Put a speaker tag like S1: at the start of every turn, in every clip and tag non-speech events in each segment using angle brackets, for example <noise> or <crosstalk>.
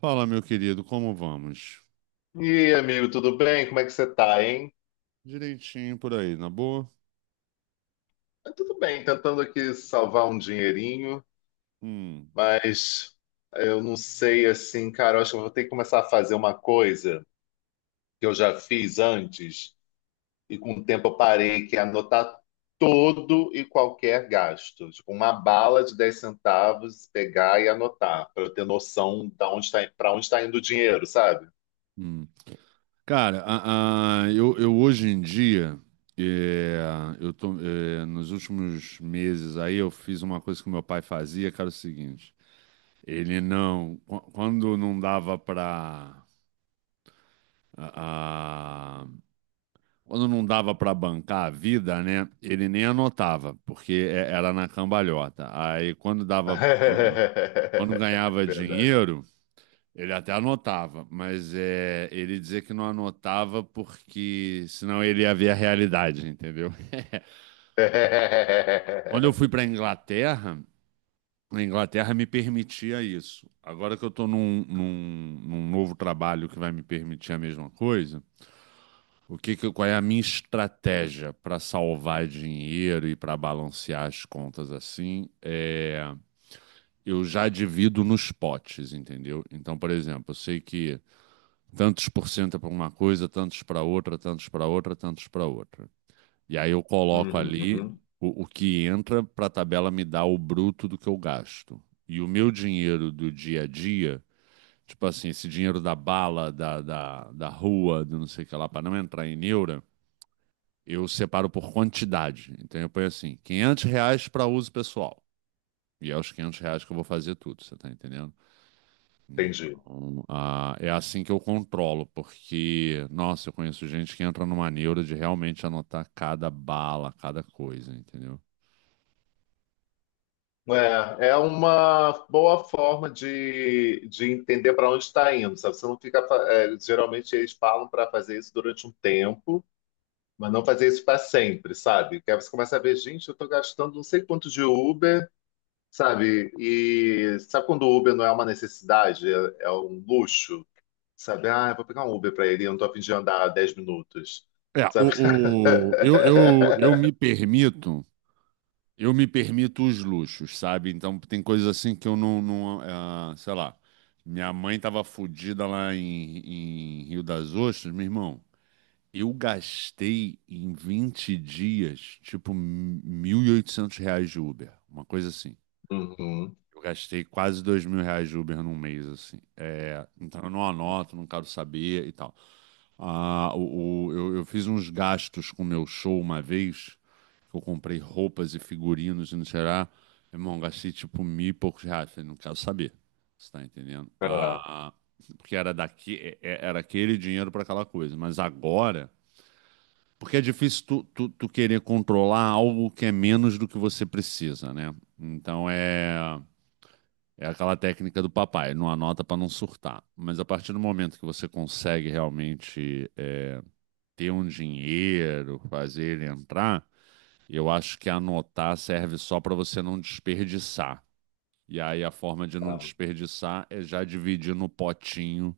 S1: Fala, meu querido, como vamos?
S2: E aí, amigo, tudo bem? Como é que você tá, hein?
S1: Direitinho por aí, na boa?
S2: Ah, tudo bem, tentando aqui salvar um dinheirinho,
S1: Hum,
S2: mas eu não sei assim, cara, eu acho que eu vou ter que começar a fazer uma coisa que eu já fiz antes e com o tempo eu parei, que é anotar todo e qualquer gasto. Tipo, uma bala de 10 centavos, pegar e anotar, para eu ter noção de onde tá, para onde está indo o dinheiro, sabe?
S1: hum. Cara, eu hoje em dia, é, eu tô, nos últimos meses aí, eu fiz uma coisa que meu pai fazia, que era o seguinte: ele não, qu- quando não dava pra, a- a- quando não dava pra bancar a vida, né, ele nem anotava, porque era na cambalhota. Aí quando
S2: <laughs>
S1: dava, quando
S2: É
S1: ganhava
S2: verdade.
S1: dinheiro, ele até anotava, mas ele dizia que não anotava porque senão ele ia ver a realidade, entendeu? <laughs> Quando eu fui
S2: <laughs>
S1: para a Inglaterra me permitia isso. Agora que eu estou num novo trabalho que vai me permitir a mesma coisa, qual é a minha estratégia para salvar dinheiro e para balancear as contas assim? Eu já divido nos potes, entendeu? Então, por exemplo, eu sei que tantos por cento para uma coisa, tantos para outra, tantos para outra, tantos para outra. E aí eu coloco
S2: Uhum,
S1: ali
S2: uhum.
S1: o que entra para a tabela me dar o bruto do que eu gasto. E o meu dinheiro do dia a dia, tipo assim, esse dinheiro da bala, da rua, do não sei o que lá, para não entrar em neura, eu separo por quantidade. Então eu ponho assim, R$ 500 para uso pessoal. E é os R$ 500 que eu vou fazer tudo, você tá entendendo?
S2: Entendi.
S1: Então, ah, é assim que eu controlo, porque, nossa, eu conheço gente que entra numa neura de realmente anotar cada bala, cada coisa, entendeu?
S2: É, é uma boa forma de entender para onde está indo, sabe? Você não fica. Geralmente eles falam para fazer isso durante um tempo, mas não fazer isso para sempre, sabe? Porque aí você começa a ver, gente, eu estou gastando não sei quanto de Uber, sabe? E sabe quando o Uber não é uma necessidade, é um luxo, sabe? Ah, eu vou pegar um Uber para ele, eu não estou a fim de andar 10 minutos,
S1: É,
S2: sabe? <laughs>
S1: o, o- eu, eu, eu me permito, eu me permito os luxos, sabe? Então tem coisas assim que eu não, não ah, sei lá, minha mãe tava fodida lá em, Rio das Ostras, meu irmão, eu gastei em 20 dias, tipo, R$ 1.800 de Uber, uma coisa assim.
S2: Uhum,
S1: Eu gastei quase R$ 2.000 de Uber num mês, assim. É, então eu não anoto, não quero saber e tal. Eu fiz uns gastos com o meu show uma vez, que eu comprei roupas e figurinos e não sei lá. Irmão, gastei tipo mil e poucos reais. Falei, não quero saber. Você tá entendendo?
S2: é,
S1: Ah, porque era daqui, era aquele dinheiro para aquela coisa. Mas agora, porque é difícil tu querer controlar algo que é menos do que você precisa, né? Então é. É aquela técnica do papai, não anota para não surtar. Mas a partir do momento que você consegue realmente ter um dinheiro, fazer ele entrar, eu acho que anotar serve só para você não desperdiçar. E aí a forma de não
S2: é.
S1: desperdiçar é já dividir no potinho,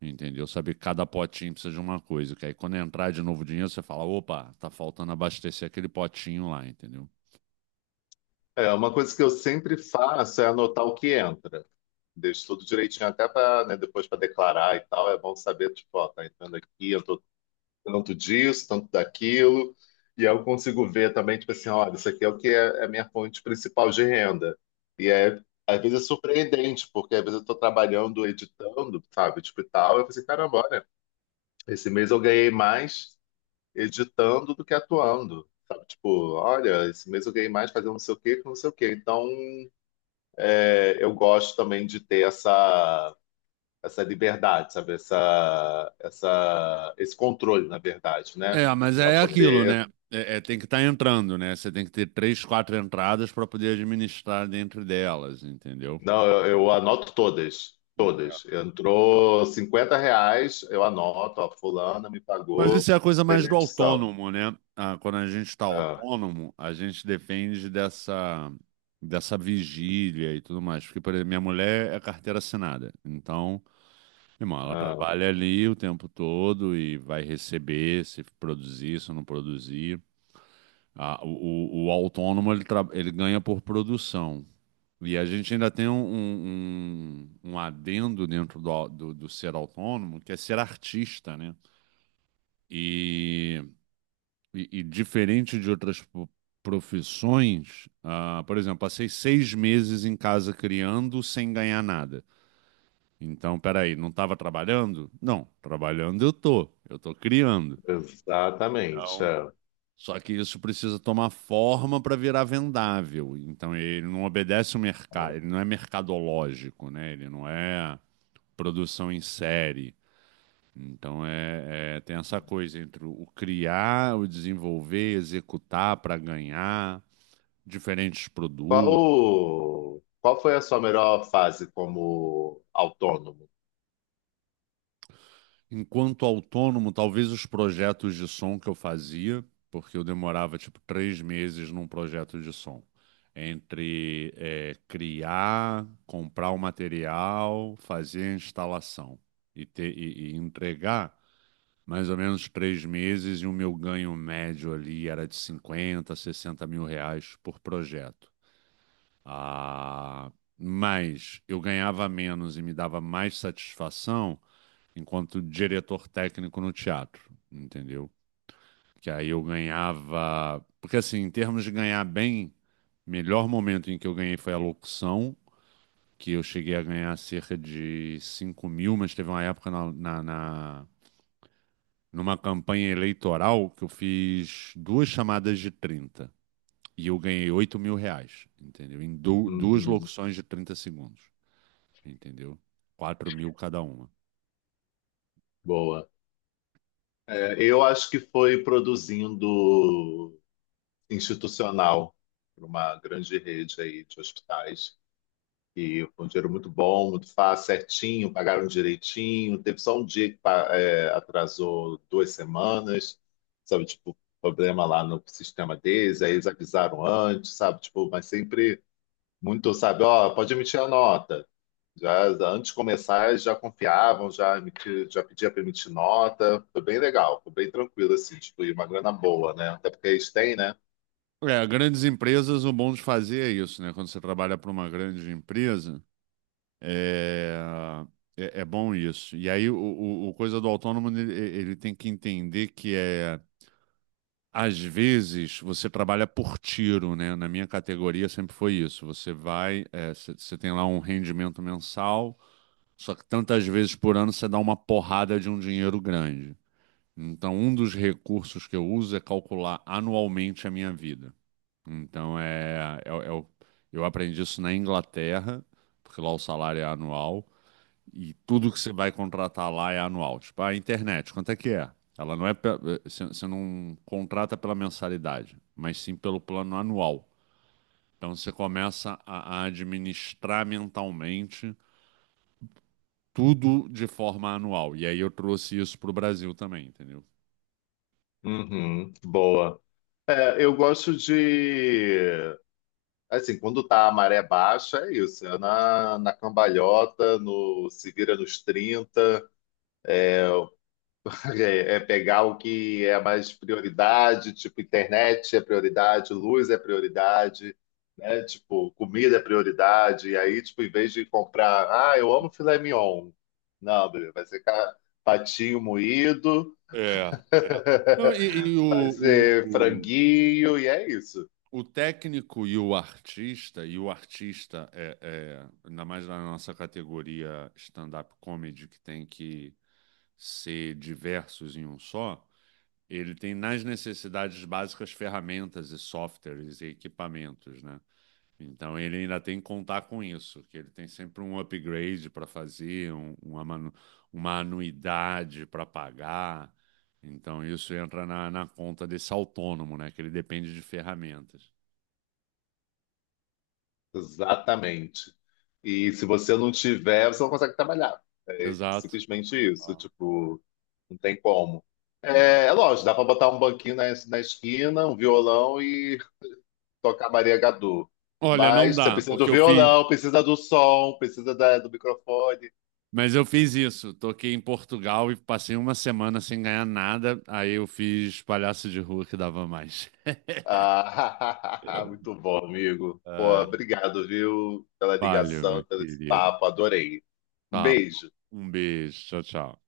S1: entendeu? Saber que cada potinho precisa de uma coisa, que aí quando entrar de novo o dinheiro, você fala, opa, tá faltando abastecer aquele potinho lá, entendeu?
S2: É, uma coisa que eu sempre faço é anotar o que entra. Deixo tudo direitinho até para, depois para declarar e tal. É bom saber, tipo, ó, tá entrando aqui, eu tô tanto disso, tanto daquilo. E aí eu consigo ver também, tipo assim, olha, isso aqui é o que é a minha fonte principal de renda. E é, às vezes é surpreendente, porque às vezes eu tô trabalhando, editando, sabe, tipo e tal. Eu pensei, caramba, olha, esse mês eu ganhei mais editando do que atuando. Sabe, tipo, olha, esse mês eu ganhei mais fazendo não sei o quê que não sei o quê. Então, é, eu gosto também de ter essa liberdade, sabe? Esse controle, na verdade, né?
S1: É, mas
S2: Para
S1: é aquilo, né?
S2: poder.
S1: É, tem que estar entrando, né? Você tem que ter três, quatro entradas para poder administrar dentro delas, entendeu?
S2: Não, eu anoto todas. Todas. Entrou R$ 50, eu anoto, ó, fulana me
S1: Mas
S2: pagou
S1: isso é a coisa mais
S2: pela
S1: do
S2: edição.
S1: autônomo, né? Ah, quando a gente está
S2: Ah,
S1: autônomo, a gente depende dessa, dessa vigília e tudo mais. Porque, por exemplo, minha mulher é carteira assinada. Então, irmão, ela
S2: ah,
S1: trabalha ali o tempo todo e vai receber se produzir, se não produzir. O autônomo, ele ganha por produção. E a gente ainda tem um adendo dentro do, do, do ser autônomo, que é ser artista, né? E, e diferente de outras profissões, ah, por exemplo, passei 6 meses em casa criando sem ganhar nada. Então, peraí, não estava trabalhando? Não, trabalhando eu tô criando.
S2: exatamente.
S1: Então,
S2: É.
S1: só que isso precisa tomar forma para virar vendável. Então, ele não obedece o
S2: Ah.
S1: mercado, ele não é mercadológico, né? Ele não é produção em série. Então, tem essa coisa entre o criar, o desenvolver, executar para ganhar diferentes produtos.
S2: Qual foi a sua melhor fase como autônomo?
S1: Enquanto autônomo, talvez os projetos de som que eu fazia, porque eu demorava tipo 3 meses num projeto de som. Entre criar, comprar o material, fazer a instalação e, ter, e entregar mais ou menos 3 meses, e o meu ganho médio ali era de 50 a 60 mil reais por projeto. Ah, mas eu ganhava menos e me dava mais satisfação enquanto diretor técnico no teatro, entendeu? Que aí eu ganhava. Porque assim, em termos de ganhar bem, o melhor momento em que eu ganhei foi a locução. Que eu cheguei a ganhar cerca de 5 mil, mas teve uma época na, na, na numa campanha eleitoral que eu fiz duas chamadas de 30 e eu ganhei R$ 8.000, entendeu? Em duas
S2: Uhum,
S1: locuções de 30 segundos, entendeu? 4 mil cada uma.
S2: boa. É, eu acho que foi produzindo institucional para uma grande rede aí de hospitais. E foi um dinheiro muito bom, muito fácil, certinho, pagaram direitinho. Teve só um dia que atrasou 2 semanas, sabe? Tipo, problema lá no sistema deles, aí eles avisaram antes, sabe? Tipo, mas sempre muito, sabe? Ó, pode emitir a nota. Já antes de começar, já confiavam, já pedia para emitir nota. Foi bem legal, foi bem tranquilo, assim, tipo, e uma grana boa, né? Até porque eles têm, né?
S1: É, grandes empresas, o bom de fazer é isso, né? Quando você trabalha para uma grande empresa, é... É, é bom isso. E aí, o coisa do autônomo, ele tem que entender que é. Às vezes você trabalha por tiro, né? Na minha categoria sempre foi isso. Você vai, é, você tem lá um rendimento mensal, só que tantas vezes por ano você dá uma porrada de um dinheiro grande. Então, um dos recursos que eu uso é calcular anualmente a minha vida. Então, eu aprendi isso na Inglaterra, porque lá o salário é anual e tudo que você vai contratar lá é anual. Tipo, a internet, quanto é que é? Ela não é. Pe- eh, você não contrata pela mensalidade, mas sim pelo plano anual. Então você começa a administrar mentalmente tudo de forma anual. E aí eu trouxe isso para o Brasil também, entendeu?
S2: Uhum, boa. É, eu gosto de. Assim, quando tá a maré baixa, é isso. É na cambalhota, se vira nos trinta. É pegar o que é mais prioridade, tipo, internet é prioridade, luz é prioridade, né? Tipo, comida é prioridade. E aí, tipo, em vez de comprar, ah, eu amo filé mignon. Não, Bruno, vai ser patinho moído,
S1: É, é. Não, e,
S2: <laughs> vai ser
S1: o,
S2: franguinho, e é isso.
S1: técnico e o artista é, ainda mais na nossa categoria stand-up comedy, que tem que ser diversos em um só, ele tem nas necessidades básicas ferramentas e softwares e equipamentos, né? Então ele ainda tem que contar com isso, que ele tem sempre um upgrade para fazer, uma anuidade para pagar. Então isso entra na conta desse autônomo, né? Que ele depende de ferramentas.
S2: Exatamente. E se você não tiver, você não consegue trabalhar.
S1: Exato.
S2: Simplesmente isso,
S1: Ah,
S2: tipo, não tem como.
S1: é.
S2: É lógico, dá pra botar um banquinho na esquina, um violão e tocar Maria Gadu.
S1: Olha, não
S2: Mas você
S1: dá,
S2: precisa do
S1: porque eu fiz.
S2: violão, precisa do som, precisa do microfone.
S1: Mas eu fiz isso. Toquei em Portugal e passei uma semana sem ganhar nada. Aí eu fiz palhaço de rua que dava mais. <laughs>
S2: Ah, <laughs> muito bom, amigo. Pô,
S1: Ah,
S2: obrigado, viu, pela
S1: valeu,
S2: ligação,
S1: meu
S2: pelo esse
S1: querido.
S2: papo, adorei. Um
S1: Tá bom.
S2: beijo.
S1: Um beijo. Tchau, tchau.